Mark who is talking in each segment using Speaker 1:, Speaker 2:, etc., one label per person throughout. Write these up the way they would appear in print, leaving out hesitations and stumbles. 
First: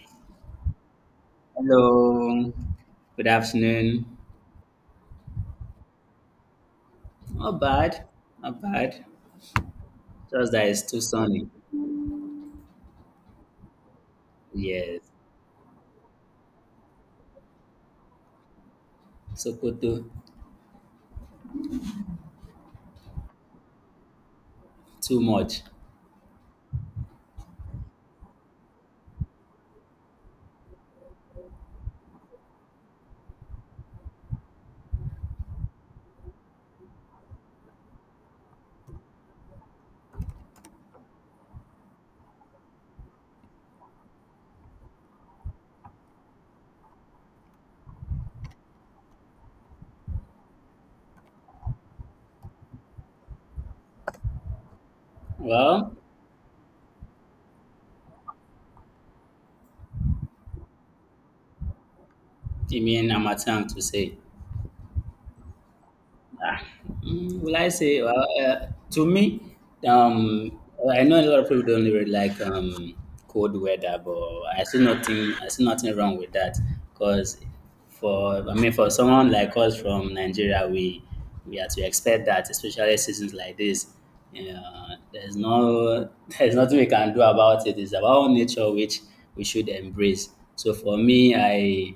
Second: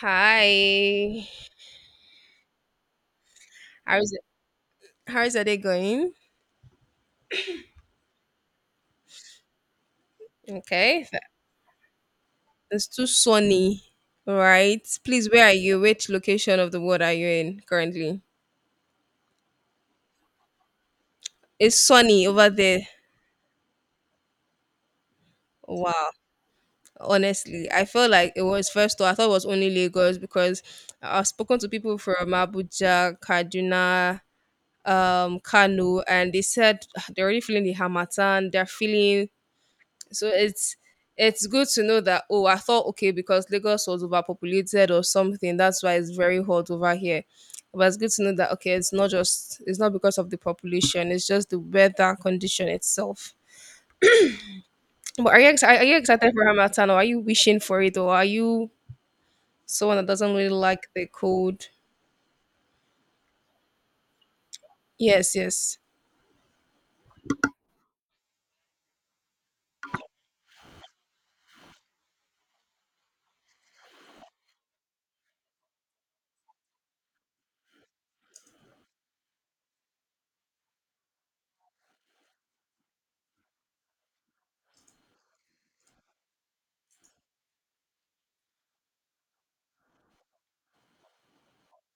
Speaker 1: Hi.
Speaker 2: Hello, good
Speaker 1: How
Speaker 2: afternoon.
Speaker 1: is it? How is your day going?
Speaker 2: Not bad, not bad. Just that it's too
Speaker 1: Okay.
Speaker 2: sunny.
Speaker 1: It's too sunny, right?
Speaker 2: Yes,
Speaker 1: Please, where are you? Which location of the world are you in currently?
Speaker 2: Sokoto,
Speaker 1: It's sunny over there.
Speaker 2: too much.
Speaker 1: Wow. Honestly, I felt like it was first though. I thought it was only Lagos because I've spoken to people from Abuja, Kaduna, Kano, and they said they're already feeling the Hamatan. They're feeling So it's it's good to know that oh, I thought okay because Lagos was overpopulated or something. That's why it's very hot over here. But it's good to know that okay, it's not because of the population. It's just the weather condition itself. But are you are you
Speaker 2: Well,
Speaker 1: excited for Hamilton or are you wishing for it or are you someone that doesn't really like the cold?
Speaker 2: you mean Amatang to say.
Speaker 1: Yes, yes.
Speaker 2: Ah, will I say? Well, to me, well, I know a lot of people don't really like cold weather, but I see nothing. I see nothing wrong with that, because for I mean, for someone like us from Nigeria, we have to expect that, especially seasons like this. There's no There's nothing we can do about it. It's about nature which we should embrace. So for me, I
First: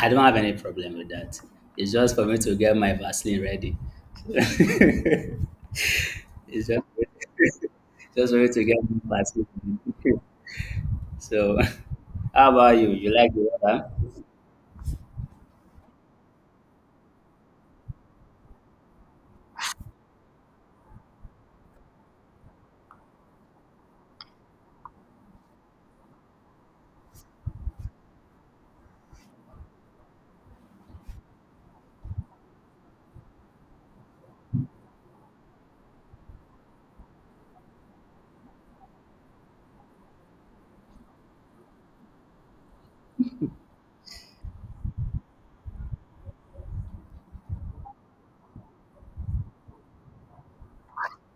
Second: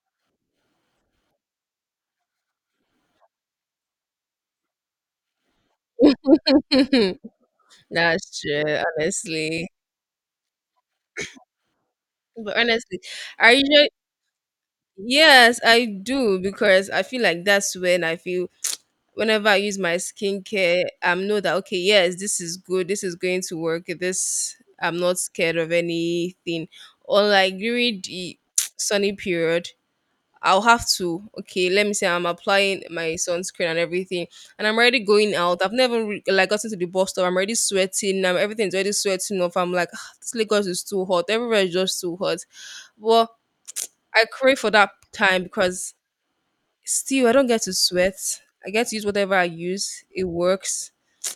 Speaker 2: I don't have any problem with that. It's just for me to get my Vaseline ready. it's just, just for
Speaker 1: That's
Speaker 2: me
Speaker 1: true,
Speaker 2: to get my
Speaker 1: honestly.
Speaker 2: Vaseline. so, how
Speaker 1: But
Speaker 2: about you?
Speaker 1: honestly,
Speaker 2: You like the
Speaker 1: I usually
Speaker 2: weather?
Speaker 1: yes, I do because I feel like that's when I feel whenever I use my skincare, I'm know that okay, yes, this is good, this is going to work. This I'm not scared of anything. Or like during the sunny period, I'll have to okay. Let me say I'm applying my sunscreen and everything, and I'm already going out. I've never like gotten to the bus stop. I'm already sweating. I'm everything's already sweating off. I'm like, "Ah, this Lagos is too hot. Everywhere is just too hot. Well, I crave for that time because still, I don't get to sweat. I get to use whatever I use. It works.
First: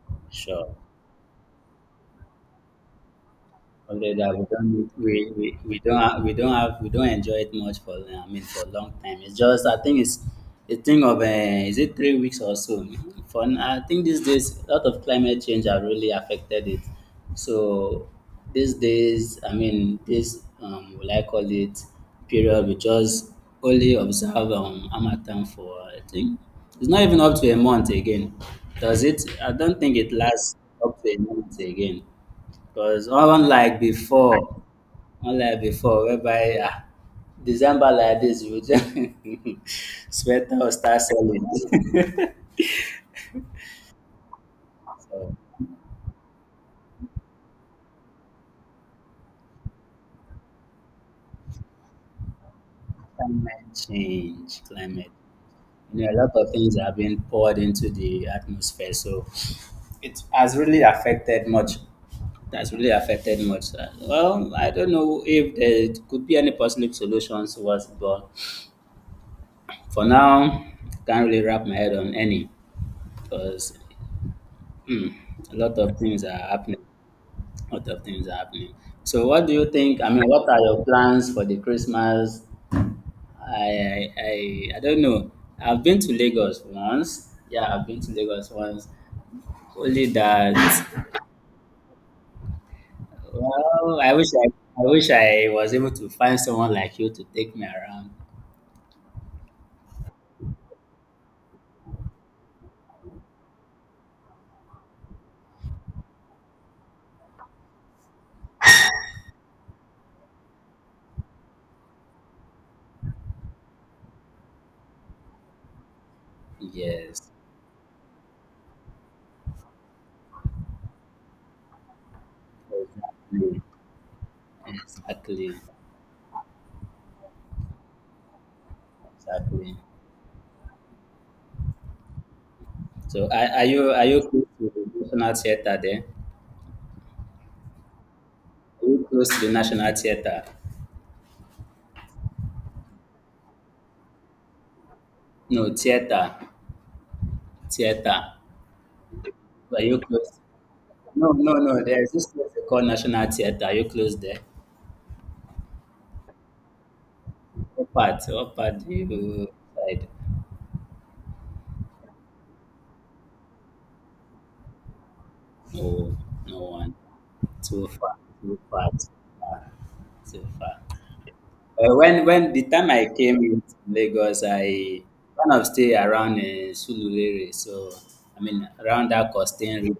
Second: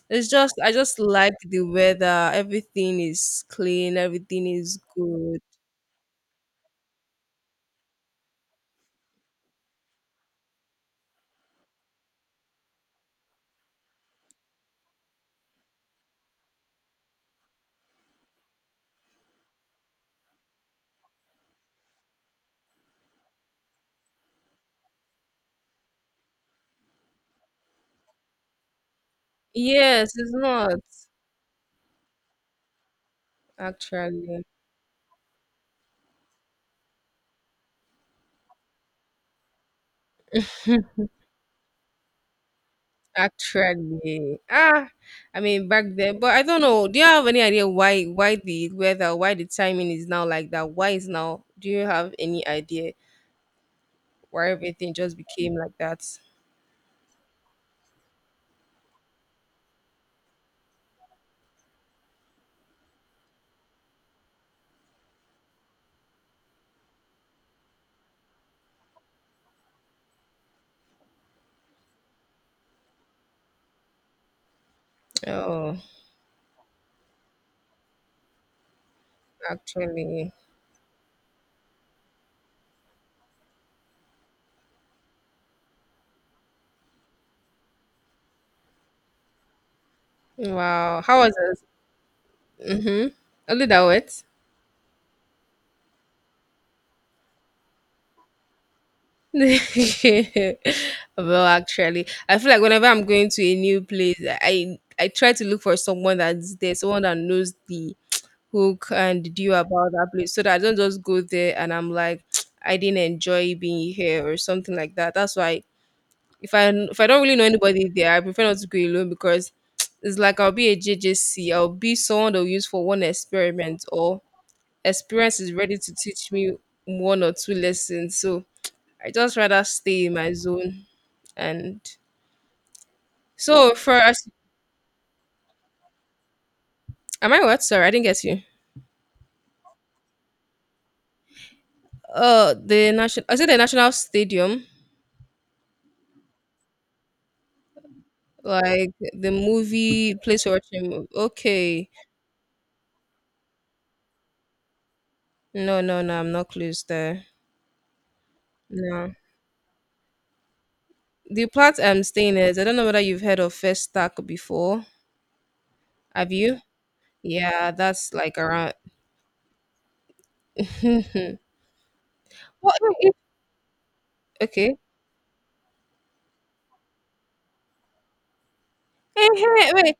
Speaker 1: It's just I
Speaker 2: Sure.
Speaker 1: just like the weather. Everything is clean.
Speaker 2: Although that
Speaker 1: Everything is good.
Speaker 2: we don't enjoy it much for I mean, for a long time. It's just I think it's a thing of is it 3 weeks or so. I think these days a lot of climate change have really affected it. So these days I mean this will I call it period we just only observe harmattan for I think it's not even up to a month again. Does it I don't think
Speaker 1: Yes,
Speaker 2: it
Speaker 1: it's
Speaker 2: lasts
Speaker 1: not
Speaker 2: up to a month again. Because
Speaker 1: actually.
Speaker 2: unlike before, whereby December like this, you just sweater will start selling.
Speaker 1: Actually, ah,
Speaker 2: so
Speaker 1: I mean back then, but I don't know. Do you have any idea why the weather, why the timing is now like that? Why is now? Do you have any idea
Speaker 2: climate
Speaker 1: why
Speaker 2: change,
Speaker 1: everything
Speaker 2: climate.
Speaker 1: just became like that?
Speaker 2: A lot of things are being poured into the atmosphere, so it has really affected much. It has really affected much. Well, I don't know if there could be any possible solutions towards it, but for now, can't really wrap my head on any because Hmm. a
Speaker 1: Oh,
Speaker 2: lot of things are happening. A lot of things are happening. So, what do you think? I mean,
Speaker 1: actually,
Speaker 2: what are your plans for the Christmas? I don't know. I've been to Lagos once. Yeah, I've been to Lagos once. Only that,
Speaker 1: wow. How was it? Mhm. A that
Speaker 2: well, I
Speaker 1: what?
Speaker 2: wish I, I wish I was able to find someone like you to take me around.
Speaker 1: well, actually, I feel like whenever I'm going to a new place, I try to look for someone that's there, someone that knows the hook and the deal about that place, so that I don't just go there and I'm like, I didn't enjoy being here or something like that. That's why if I don't
Speaker 2: Yes,
Speaker 1: really know anybody there, I prefer not to go alone because it's like I'll be a J will be someone they'll use for one
Speaker 2: exactly,
Speaker 1: experiment or experience is
Speaker 2: exactly,
Speaker 1: ready to teach me one or two lessons. So I just rather
Speaker 2: exactly.
Speaker 1: stay in my zone. And
Speaker 2: So, are, are
Speaker 1: so
Speaker 2: you
Speaker 1: for
Speaker 2: are you
Speaker 1: us,
Speaker 2: close to the National Theatre there?
Speaker 1: am I what? Sorry, I didn't get you.
Speaker 2: Are you close to the National Theatre?
Speaker 1: The national. I said the national stadium,
Speaker 2: No, theater.
Speaker 1: like the
Speaker 2: Were you
Speaker 1: movie
Speaker 2: close?
Speaker 1: place we're watching.
Speaker 2: No, no, no.
Speaker 1: Okay,
Speaker 2: There's this place they call National Theater. Are you close there?
Speaker 1: no, no, no, I'm not close there.
Speaker 2: What part do
Speaker 1: No,
Speaker 2: you side?
Speaker 1: the plat I'm staying is. I don't know whether you've heard of First Stack before.
Speaker 2: No,
Speaker 1: Have
Speaker 2: no
Speaker 1: you?
Speaker 2: one.
Speaker 1: Yeah,
Speaker 2: Too
Speaker 1: that's
Speaker 2: far.
Speaker 1: like
Speaker 2: Too
Speaker 1: around.
Speaker 2: far. Too far. Too far.
Speaker 1: what?
Speaker 2: When the
Speaker 1: No,
Speaker 2: time I
Speaker 1: it-
Speaker 2: came in Lagos, I
Speaker 1: Okay.
Speaker 2: kind of stay around Sululere. So I mean around
Speaker 1: Eh,
Speaker 2: that
Speaker 1: eh,
Speaker 2: Costain
Speaker 1: wait,
Speaker 2: region.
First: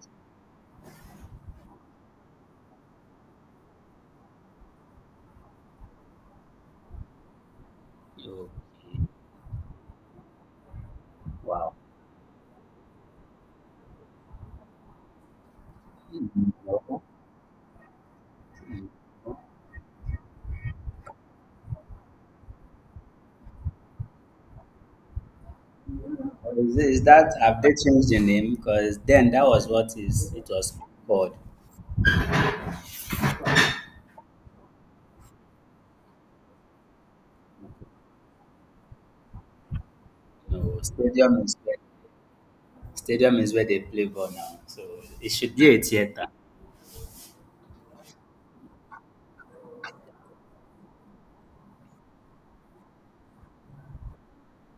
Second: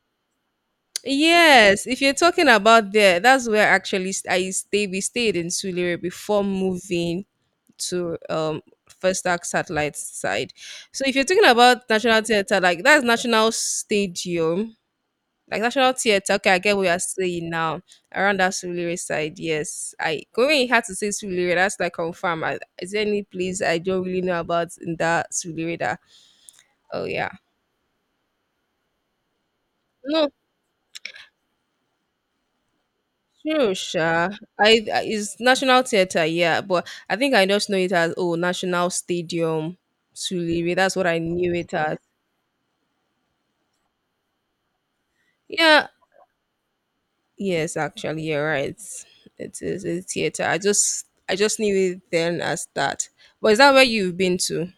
Speaker 1: yes, if you're talking about there, that's where actually I stay. We stayed in Sulere before moving to
Speaker 2: Okay.
Speaker 1: First Arc Satellite side. So if you're talking
Speaker 2: Wow.
Speaker 1: about National Theatre, like that's National Stadium, like National Theatre.
Speaker 2: Hmm,
Speaker 1: Okay, I get what you're
Speaker 2: no.
Speaker 1: saying now. Around that Sulere side, yes. I going had to say Sulere. That's like confirm. I, is there any place I don't really know about in that Sulere? That
Speaker 2: Is
Speaker 1: oh yeah.
Speaker 2: that have they changed the name? Because then that was what
Speaker 1: No,
Speaker 2: is it was called.
Speaker 1: true, sure. It's National Theatre, yeah, but I think I just know it as oh National Stadium Suliri.
Speaker 2: No,
Speaker 1: That's what I knew it as.
Speaker 2: stadium is where they play ball now. So it should be a
Speaker 1: Yeah,
Speaker 2: theater.
Speaker 1: yes, actually, you're right. It is a theater. I just knew it then as that. But is that where you've been to?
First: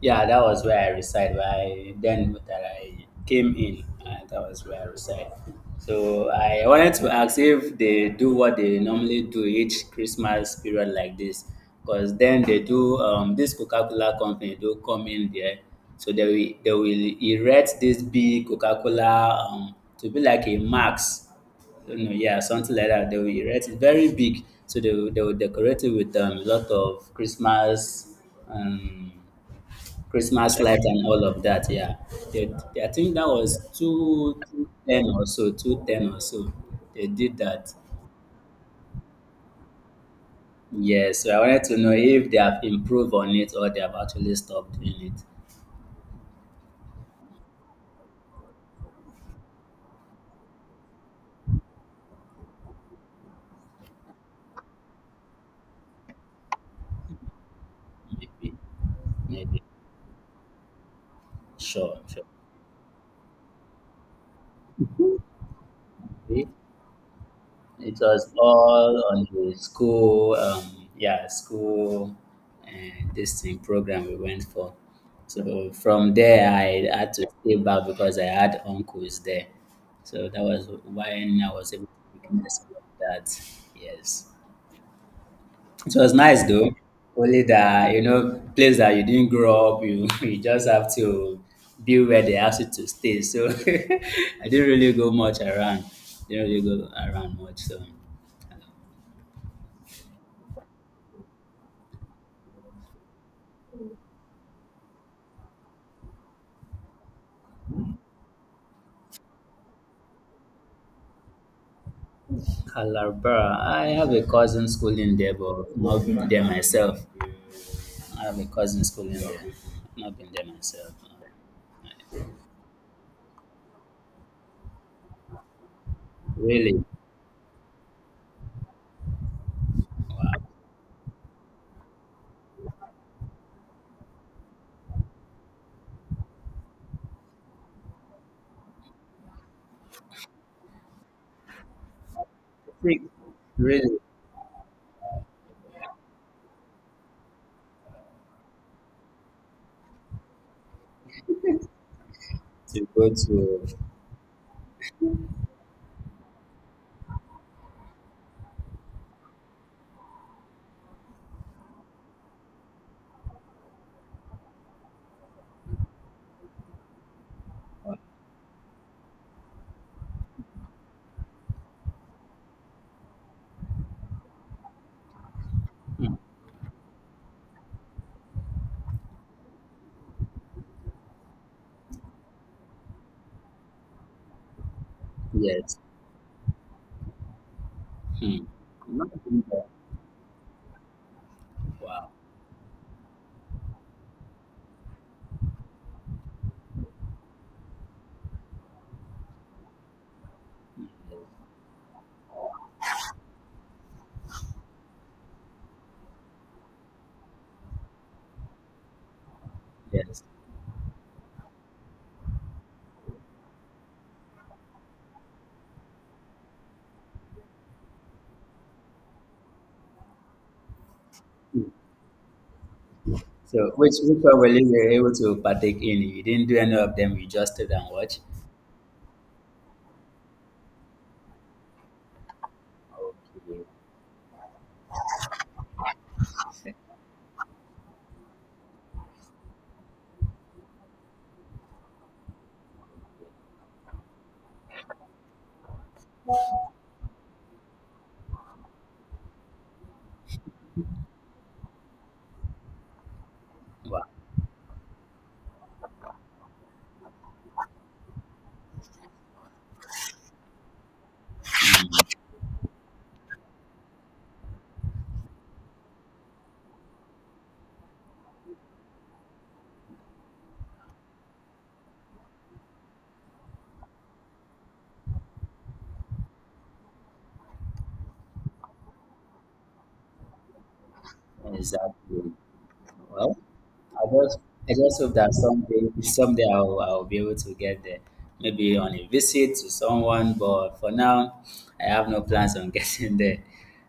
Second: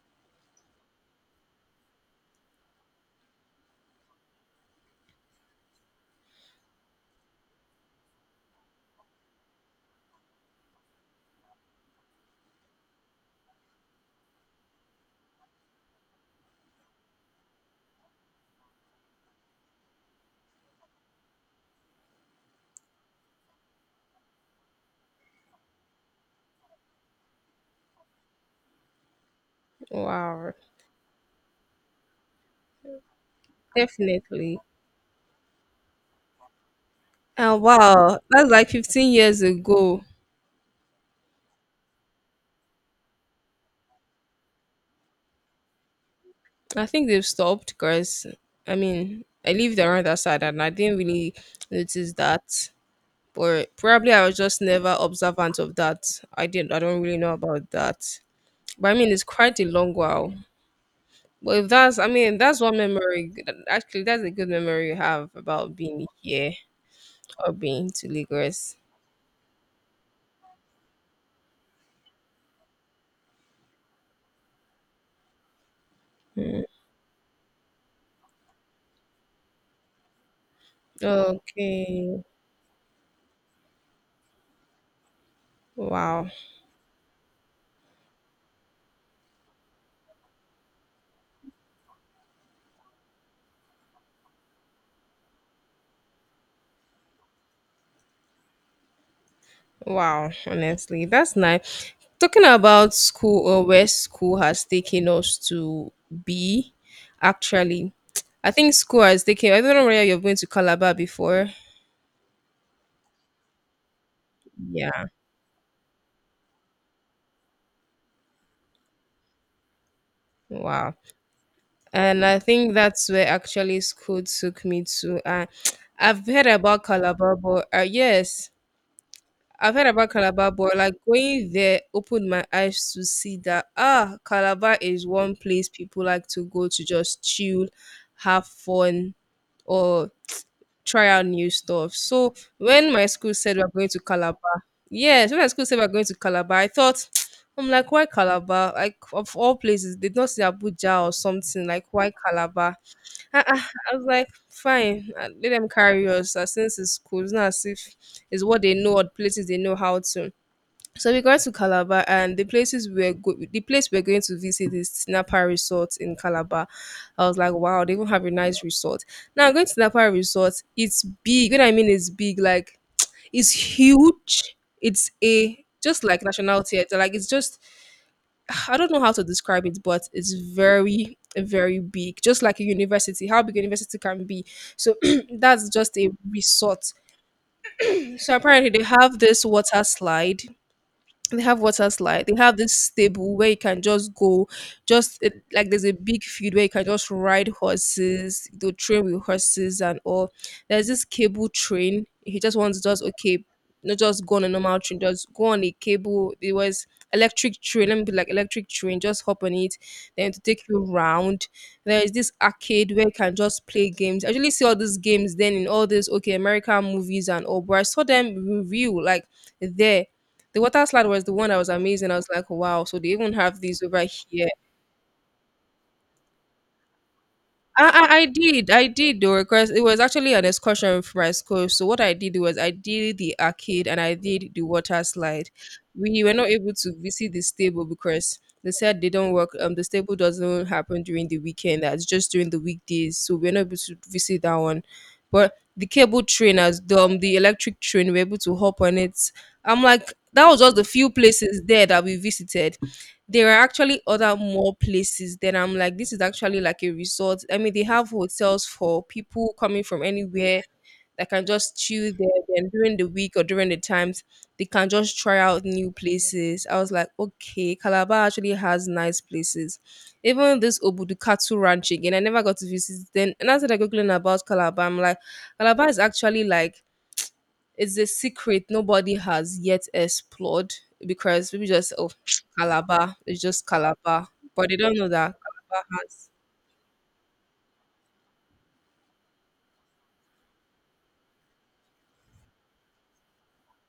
Speaker 2: Yeah, that was where I reside. Then that I came in, and that was where I reside. So I wanted to ask if they do what they normally do each Christmas period like this, because then they do this Coca-Cola company do come in there, so they will erect this big Coca-Cola to be like a Max yeah, something like that. They will erect it very big, so they will decorate it with a lot of um,
Speaker 1: Wow,
Speaker 2: Christmas lights and all of that. Yeah, I think that was two
Speaker 1: definitely.
Speaker 2: two ten or so, two ten or so. They did
Speaker 1: Oh
Speaker 2: that.
Speaker 1: wow, that's like 15 years ago.
Speaker 2: Yeah, so I wanted to know if they have improved on it or they have actually stopped doing
Speaker 1: I think they've stopped because I mean I lived around that side and I didn't really notice that. But probably I was just never observant of that. I didn't. I don't really know about that.
Speaker 2: it. Maybe,
Speaker 1: But I mean, it's quite
Speaker 2: maybe.
Speaker 1: a long while. But if that's,
Speaker 2: Sure,
Speaker 1: I mean, that's one memory. Actually, that's a good memory you have about being
Speaker 2: sure.
Speaker 1: here or being
Speaker 2: It
Speaker 1: to
Speaker 2: was
Speaker 1: Lagos.
Speaker 2: all on the school, yeah, school and this thing program we went for. So from there,
Speaker 1: Mm.
Speaker 2: I had to stay back because I had uncles there. So that was when I was able
Speaker 1: Okay.
Speaker 2: to make this that. Yes, it was
Speaker 1: Wow.
Speaker 2: nice though. Only that place that you didn't grow up, you you just have to be where they ask you to stay. So I didn't really go much around. Didn't really go around much. So.
Speaker 1: Wow. Honestly, that's nice. Talking about school or where school has taken us to be, actually, I think school has taken. I don't know whether you've been to Calabar before.
Speaker 2: Calabar. I have a cousin school
Speaker 1: Yeah.
Speaker 2: in there, but not been there myself. I have a cousin school in there. Not been there myself.
Speaker 1: Wow. And I think that's where actually school took me to. I've heard about
Speaker 2: Really.
Speaker 1: Calabar, but yes, I've heard about Calabar, but like going there opened my eyes to see that ah, Calabar is one place people like to go to just chill, have fun, or try out new stuff. So when my
Speaker 2: Really?
Speaker 1: school said we're going
Speaker 2: Really,
Speaker 1: to Calabar, yes, when my school said we're going to Calabar, I thought. I'm like, why Calabar? Like, of all places, they did not say Abuja or something. Like, why Calabar?
Speaker 2: to go
Speaker 1: I, I,
Speaker 2: to.
Speaker 1: I was like, fine, let them carry us. Since it's school, it's not as if it's what they know or the places they know how to. So we got to Calabar, and the place we're going to visit is Tinapa Resort in Calabar. I was like, wow, they even have a nice resort. Now going to Tinapa Resort, it's big. What I mean is big, like it's huge. It's a just like National Theatre, like it's just I don't know how to describe it, but it's very, very big, just like a university, how big a university can be. So that's
Speaker 2: Yes.
Speaker 1: just a resort. So
Speaker 2: Hmm.
Speaker 1: apparently,
Speaker 2: Not been there.
Speaker 1: they have water
Speaker 2: Wow.
Speaker 1: slide they have this stable where you can just go just it, like there's a big field where you can just ride horses the train with horses and all there's this cable train he just wants to just okay not just go on a normal train just go on a cable it was electric train let me be like electric train just hop on it
Speaker 2: Yes.
Speaker 1: then to take you round there is this arcade where you can just play games. I usually see all these games then in all these okay american movies and all but I saw them in real like there the water slide was the one that was amazing. I was like, wow, so they even have
Speaker 2: So
Speaker 1: these
Speaker 2: which
Speaker 1: over
Speaker 2: which one were
Speaker 1: here.
Speaker 2: you able to partake in? You didn't do any of them. You just stayed
Speaker 1: I,
Speaker 2: and
Speaker 1: I,
Speaker 2: watched.
Speaker 1: I did, I did though, because it was actually an excursion from my school. So what I did was I did the arcade and I did the water slide. We were not able
Speaker 2: Okay.
Speaker 1: to visit the stable because they said they don't work. The stable doesn't happen during the weekend. That's just during the weekdays. So we're not able to visit that one. But the cable train, as the electric train, we were able to hop on it. I'm like, that was just the few places there that we visited. There are actually
Speaker 2: Wow.
Speaker 1: other more places then I'm like this is actually like a resort I mean they have hotels for people coming from anywhere that can just chill there then during the week or during the times they can just try out new places I was like okay calabar actually has nice places even this obudukatu ranch again I never got to visit then and as I was googling about calabar I'm like calabar is actually like it's a secret nobody has yet explored because people just oh
Speaker 2: Exactly.
Speaker 1: Calabar,
Speaker 2: Well,
Speaker 1: it's just
Speaker 2: I
Speaker 1: Calabar,
Speaker 2: just
Speaker 1: but
Speaker 2: I
Speaker 1: they don't
Speaker 2: just
Speaker 1: know
Speaker 2: hope
Speaker 1: that
Speaker 2: that someday
Speaker 1: Calabar.
Speaker 2: someday I'll be able to get there. Maybe on a visit to someone, but for now I have no plans on getting there.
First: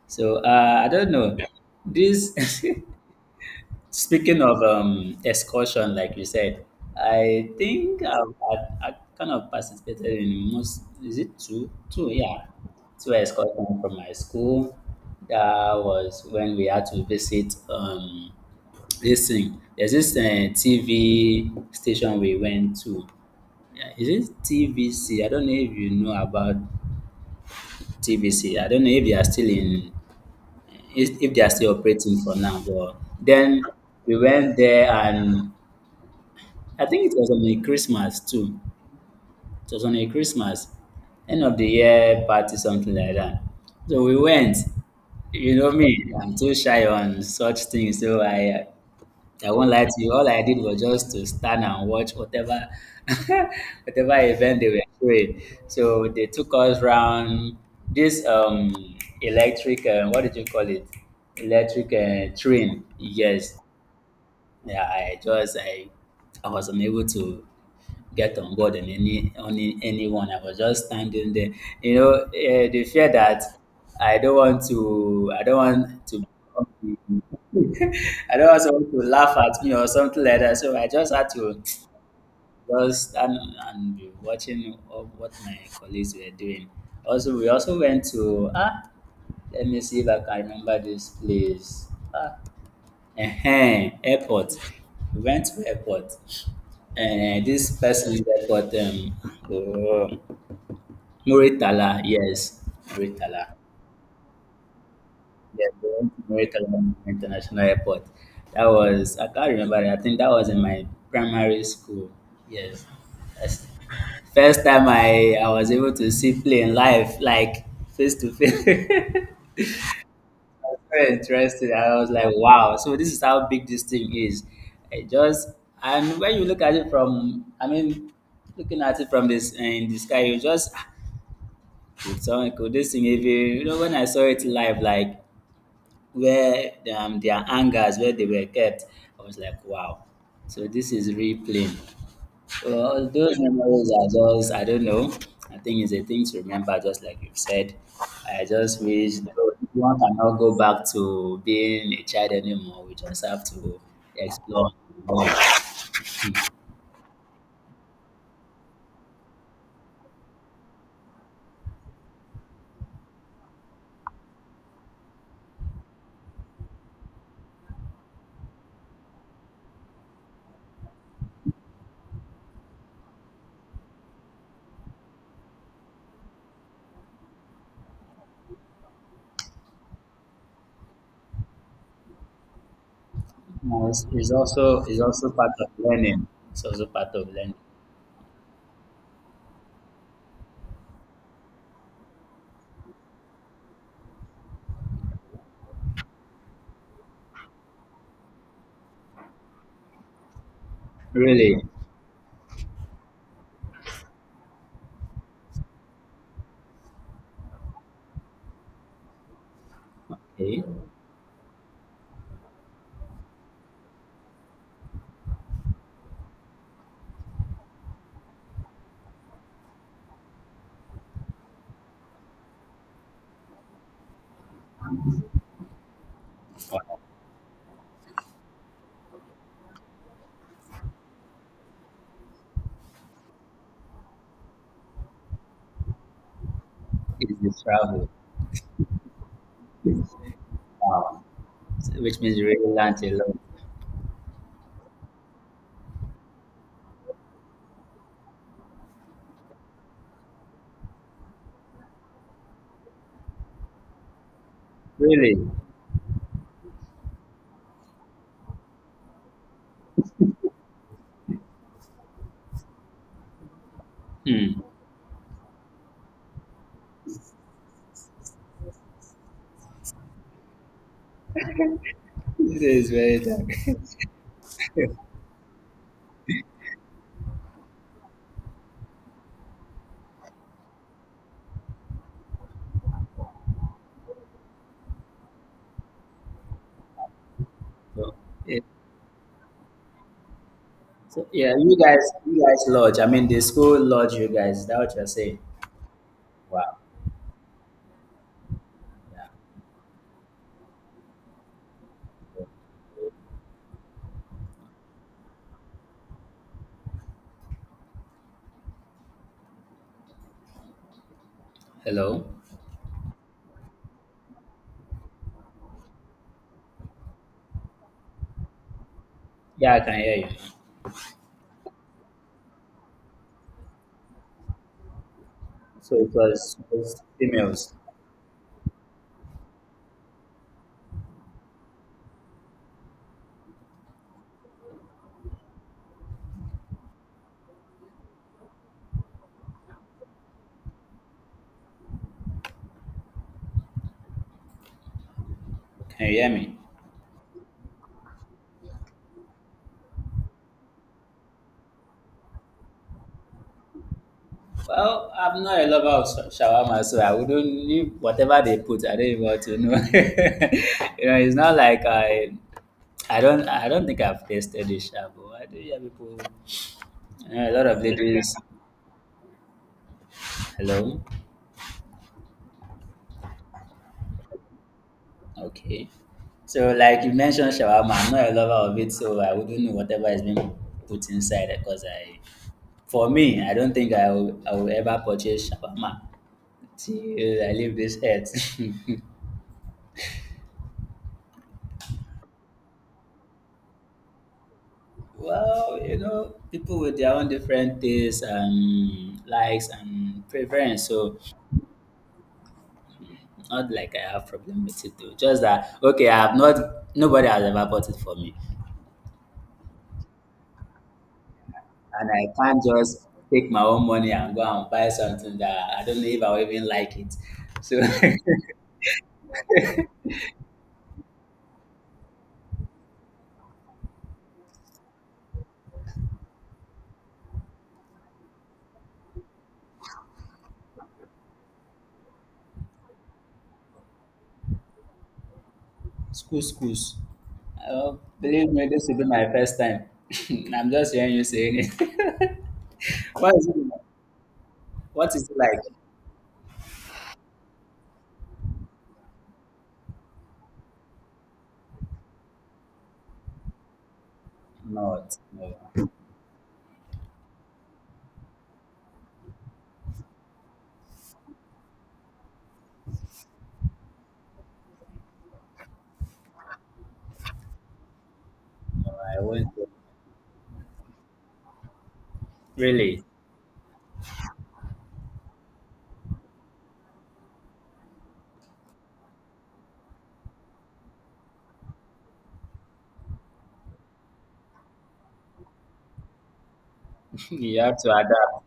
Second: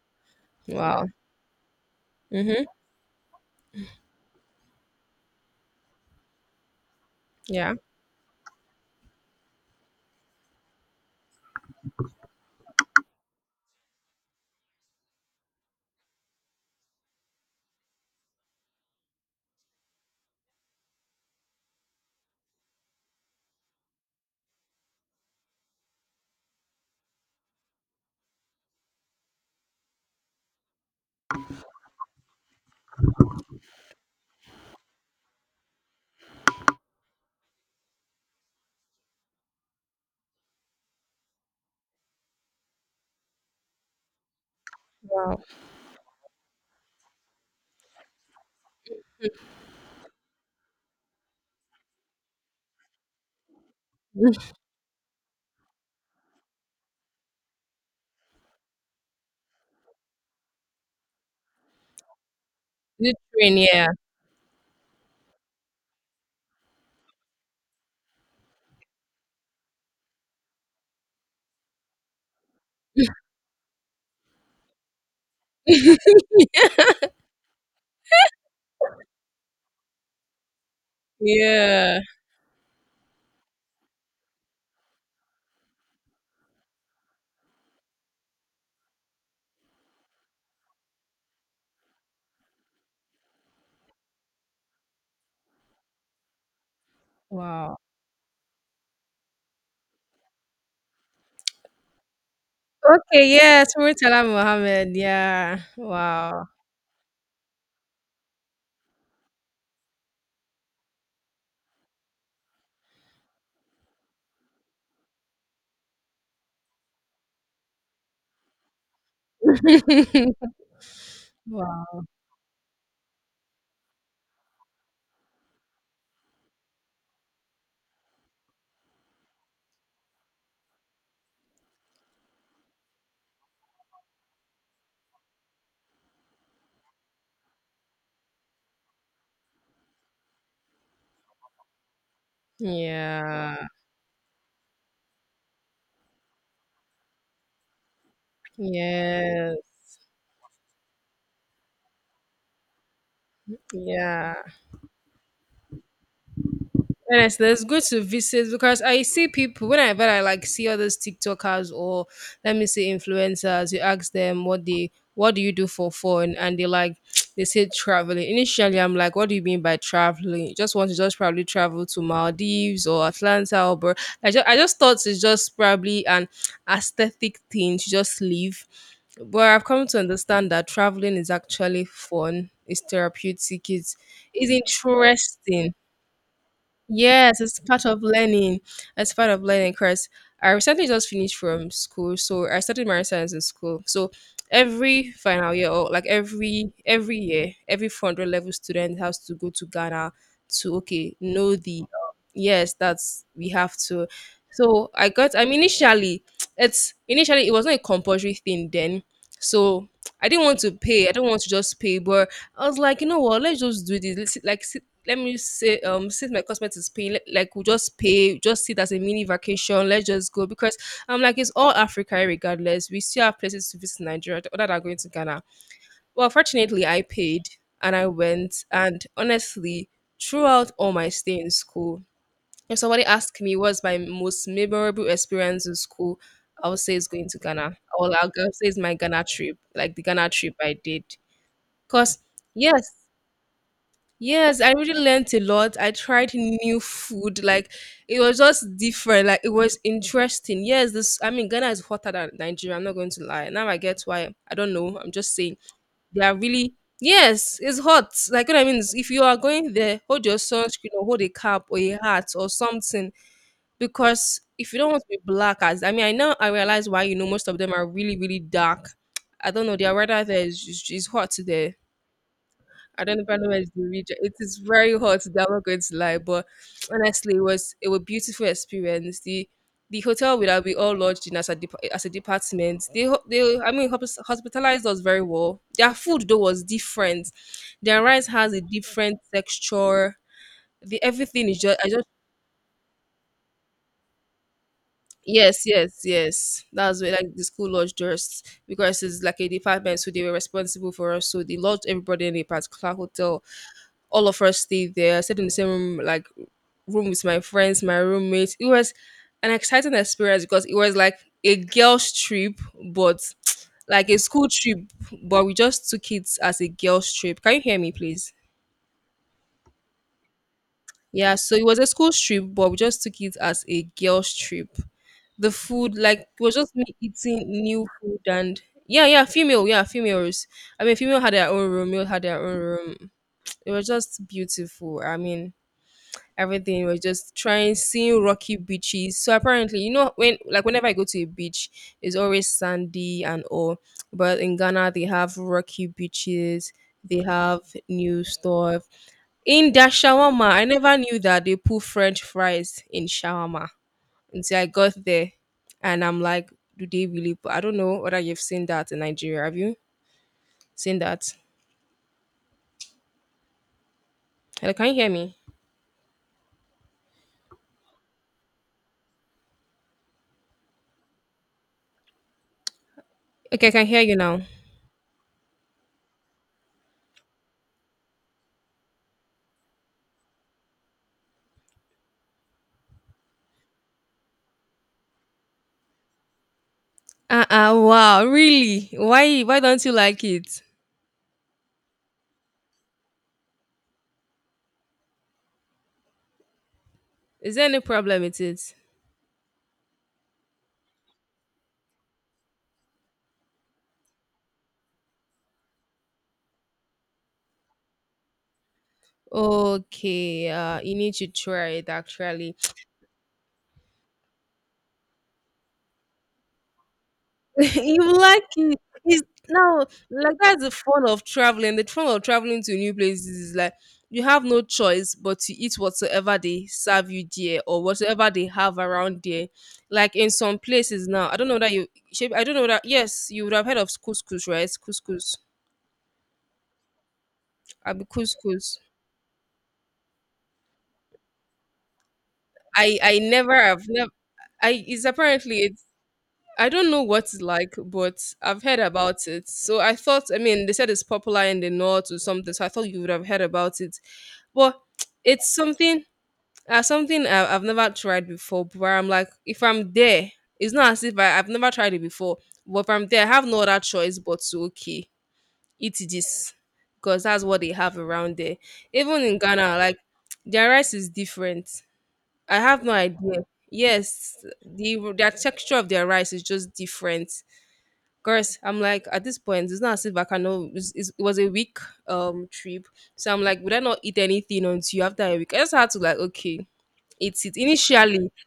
Speaker 2: So I
Speaker 1: Wow.
Speaker 2: don't know. This
Speaker 1: Mhm.
Speaker 2: Speaking of excursion, like you said, I
Speaker 1: Yeah.
Speaker 2: think I kind of participated in most. Is it two? Two, yeah, two excursions from my school. That was when we had to visit. This thing, there's this TV station we went to. Yeah, is it TVC? I don't know if you know about TVC. I don't know if they are still in, if they are still operating for now. But then we went there, and I think it was on a Christmas too. It was on a Christmas, end of the year party, something like that. So we went.
Speaker 1: Wow.
Speaker 2: You know me, I'm too shy on such things. So I won't lie to you. All I did was just to stand and watch whatever whatever event they were doing. So they took us round this electric what did you call it? Electric train.
Speaker 1: Good train.
Speaker 2: Yes.
Speaker 1: Yeah.
Speaker 2: Yeah, I just I was unable to get on board and any only anyone. I was just standing there. The fear that I don't want to I don't want to I don't want someone to laugh at me or something like that. So I just had to
Speaker 1: Yeah.
Speaker 2: just stand and be watching of what my colleagues were doing. Also, we also went to let me see if I can remember this place. Airport. We went to airport. And this
Speaker 1: Wow.
Speaker 2: person's airport, oh, Muritala, yes,
Speaker 1: Okay.
Speaker 2: Muritala.
Speaker 1: Yeah. Muritala Mohammed. Yeah.
Speaker 2: Yeah, we
Speaker 1: Wow.
Speaker 2: went to Muritala International Airport. That was I can't remember that. I think that was in my primary school. Yes. That's- First time I was able to see plane live, like face to face. I was very interested. I
Speaker 1: Wow.
Speaker 2: was like, wow. So this is how big this thing is. It just and when you look at it from, I mean, looking at it from this in the sky, you just could this thing even, you know, when I saw it live, like where their hangers where they were kept. I was like, wow. So this is real playing. Well, those
Speaker 1: Yeah.
Speaker 2: memories are just I don't know. I think it's a thing to remember, just like you've said. I just wish that
Speaker 1: Yes.
Speaker 2: one cannot go back to being a child anymore. We just have to
Speaker 1: Yeah.
Speaker 2: explore. More.
Speaker 1: Honestly, it's good to visit because I see people whenever I like see all those TikTokers or let me see influencers, you ask them what do you do for fun and they like they say traveling. Initially I'm like, what do you mean by traveling? You just want to just probably travel to Maldives or Atlanta or I just thought it's just probably an aesthetic thing to just leave. But I've come to understand that traveling is actually fun, it's therapeutic,
Speaker 2: Now, It's it's
Speaker 1: it's
Speaker 2: also it's also part of
Speaker 1: interesting.
Speaker 2: learning. It's also part of
Speaker 1: Yes,
Speaker 2: learning.
Speaker 1: it's part of learning. It's part of learning because I recently just finished from school. So I studied marine science in school. So every final year or like every year, every 400 level student has to go to Ghana to okay, know
Speaker 2: Really,
Speaker 1: the yes, that's we have to. So I got I mean initially it's initially it was not a compulsory thing then. So I didn't want
Speaker 2: okay.
Speaker 1: to pay. I do not want to just pay, but I was like, you know what? Let's just do this. Let's, like, let me say since my cosmetics is paying like we'll just pay, just see it as a mini vacation. Let's just go because I'm like, it's all Africa regardless. We still have places to visit in Nigeria other than going to Ghana. Well, fortunately
Speaker 2: Wow.
Speaker 1: I paid and I went, and honestly, throughout all my stay in school, if somebody asked me what's my most memorable experience in school, I would say it's going
Speaker 2: It's
Speaker 1: to
Speaker 2: the
Speaker 1: Ghana, or
Speaker 2: travel,
Speaker 1: I'll say it's my Ghana trip, like the Ghana trip I did
Speaker 2: wow. So,
Speaker 1: because
Speaker 2: which means you really
Speaker 1: yes
Speaker 2: learned a lot.
Speaker 1: yes, I really learned a lot. I tried new food. Like it was just different. Like it was interesting. Yes, this Ghana is hotter than Nigeria. I'm not going to lie. Now I get why. I don't know. I'm just
Speaker 2: Really.
Speaker 1: saying they are really, yes, it's hot. Like what I mean is if you are going there, hold your sunscreen or hold a cap or a hat or something. Because
Speaker 2: Hmm.
Speaker 1: if you don't want to be black, as I mean I now I realize why, most of them are really, really dark. I don't know, their weather there is hot there.
Speaker 2: This is
Speaker 1: I don't
Speaker 2: very
Speaker 1: know, if I know where is
Speaker 2: dark.
Speaker 1: the region. It is very hot. They're not going to lie, but honestly, it was a beautiful experience. The hotel where we all lodged in as a as a department, they they hospitalized us very well. Their food though was different. Their
Speaker 2: So,
Speaker 1: rice has
Speaker 2: yeah.
Speaker 1: a different texture. The
Speaker 2: So
Speaker 1: everything
Speaker 2: yeah,
Speaker 1: is just I just
Speaker 2: you guys lodge. I mean, the school lodge. You guys, is that what you're saying?
Speaker 1: yes, yes, yes.
Speaker 2: Wow.
Speaker 1: That's where, like, the school lodged us because it's
Speaker 2: Yeah.
Speaker 1: like a department, so they were responsible for us. So they lodged everybody in a particular hotel. All of us stayed there. I stayed in the same room with my friends, my roommates. It was an exciting experience because it was like a girls'
Speaker 2: Hello.
Speaker 1: trip, but like a school trip, but we just took it as a girls' trip. Can you hear me, please?
Speaker 2: Yeah, I can hear you.
Speaker 1: Yeah, so it was a school trip, but we just took it as a girls' trip. The
Speaker 2: So
Speaker 1: food,
Speaker 2: it
Speaker 1: like, it was
Speaker 2: was,
Speaker 1: just
Speaker 2: it
Speaker 1: me
Speaker 2: was
Speaker 1: eating
Speaker 2: females.
Speaker 1: new food. And yeah, yeah, female, yeah, females. I mean, female had their own room, male had their own room. It was just beautiful. I mean, everything was just trying, seeing rocky beaches. So apparently, when, like, whenever I go to a beach, it's always sandy and all, but in Ghana they have rocky
Speaker 2: Can you hear me?
Speaker 1: beaches. They have new stuff in their shawarma. I never knew that they put french fries in shawarma until I got
Speaker 2: Well,
Speaker 1: there.
Speaker 2: I'm not a lover
Speaker 1: And
Speaker 2: of
Speaker 1: I'm like,
Speaker 2: shawarma,
Speaker 1: do
Speaker 2: so
Speaker 1: they
Speaker 2: I
Speaker 1: really put, I
Speaker 2: wouldn't
Speaker 1: don't
Speaker 2: if
Speaker 1: know whether you've
Speaker 2: whatever they
Speaker 1: seen
Speaker 2: put.
Speaker 1: that
Speaker 2: I
Speaker 1: in
Speaker 2: don't even want
Speaker 1: Nigeria. Have
Speaker 2: to
Speaker 1: you
Speaker 2: know.
Speaker 1: seen that?
Speaker 2: It's not like I don't think I've tasted
Speaker 1: Hello, can
Speaker 2: this
Speaker 1: you hear me?
Speaker 2: shawarma. I do hear people. A lot of ladies. Hello.
Speaker 1: Okay, I can hear you now.
Speaker 2: Okay. So, like you mentioned shawarma, I'm not a lover of it, so I wouldn't know whatever is being put inside because for me, I don't think I will ever purchase shawarma till I
Speaker 1: Uh-uh,
Speaker 2: leave this
Speaker 1: wow,
Speaker 2: earth.
Speaker 1: really? Why don't you like it?
Speaker 2: well, people with their own
Speaker 1: Is there any
Speaker 2: different tastes
Speaker 1: problem with it?
Speaker 2: and likes and preference, so not like I have problem with it though. Just that, okay, I have not, nobody has ever bought it for me.
Speaker 1: Okay, you need to try it
Speaker 2: And I
Speaker 1: actually.
Speaker 2: can't just take my own money and go and buy something that I don't know if I'll even like it. So
Speaker 1: You like it. It's, now, like, that's the fun of traveling. The fun of traveling to new places is like you have no choice but to eat whatsoever they serve you there or whatever they have around there. Like in some places now, I don't know that you, I don't know that, yes, you would have heard of couscous, right? Couscous.
Speaker 2: schools.
Speaker 1: I
Speaker 2: Oh,
Speaker 1: be
Speaker 2: believe
Speaker 1: couscous.
Speaker 2: me, this will be my first time. I'm just hearing you saying it.
Speaker 1: I
Speaker 2: what is
Speaker 1: never
Speaker 2: it? like?
Speaker 1: have, never. I, it's
Speaker 2: What is it like?
Speaker 1: apparently a, I don't know what it's like, but I've heard about it. So I thought, I mean, they said it's popular in the north or something. So I thought you would have heard about it. But
Speaker 2: Not,
Speaker 1: it's
Speaker 2: No,
Speaker 1: something, something I've never tried before. But where I'm like, if I'm there, it's not as if I've never tried it before. But if I'm there, I have no other choice but to, okay, eat this, because that's what they have around there.
Speaker 2: no,
Speaker 1: Even
Speaker 2: I
Speaker 1: in
Speaker 2: won't.
Speaker 1: Ghana, like, their rice is different. I have no
Speaker 2: Really,
Speaker 1: idea. Yes, the their texture of their rice is just different. Course, I'm like, at this point, it's not as if I can know. It's, it was a week trip, so I'm like, would I not eat anything until after a week? I just had to, like, okay, eat it.
Speaker 2: you have to
Speaker 1: Initially,
Speaker 2: adapt.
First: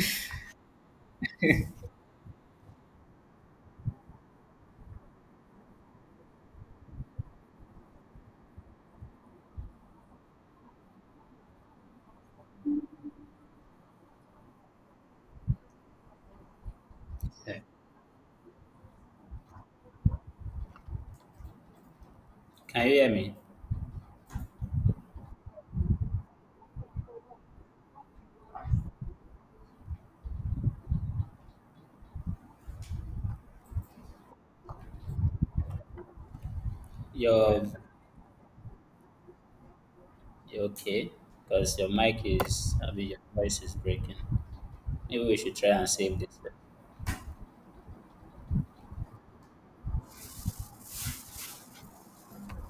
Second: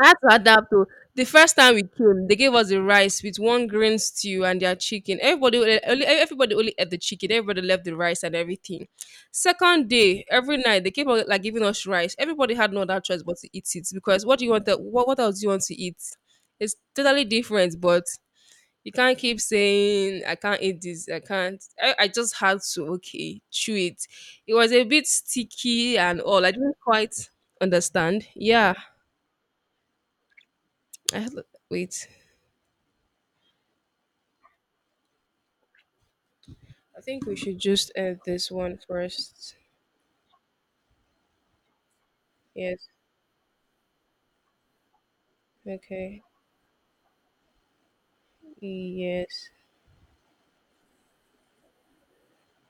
Speaker 1: I had to adapt. To the first time we came, they gave us the rice with one green stew and their chicken. Everybody, only- everybody only ate the chicken. Everybody left the rice and everything. Second day, every night they kept on, like, giving us rice. Everybody had no other choice but to eat it because what do you want? To, what else do you want to eat? It's totally different, but you can't keep saying I can't eat this, I can't. I just had to,
Speaker 2: Can you hear me?
Speaker 1: okay, chew it. It was a bit sticky and all. I didn't quite understand. Yeah. I had, wait. I think we should
Speaker 2: Your,
Speaker 1: just end this one first.
Speaker 2: you okay? Because your mic is,
Speaker 1: Yes.
Speaker 2: I mean, your voice is breaking. Maybe we should try and save
Speaker 1: Okay.
Speaker 2: this.
Speaker 1: Yes.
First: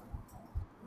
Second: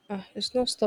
Speaker 1: Ah, it's not stop.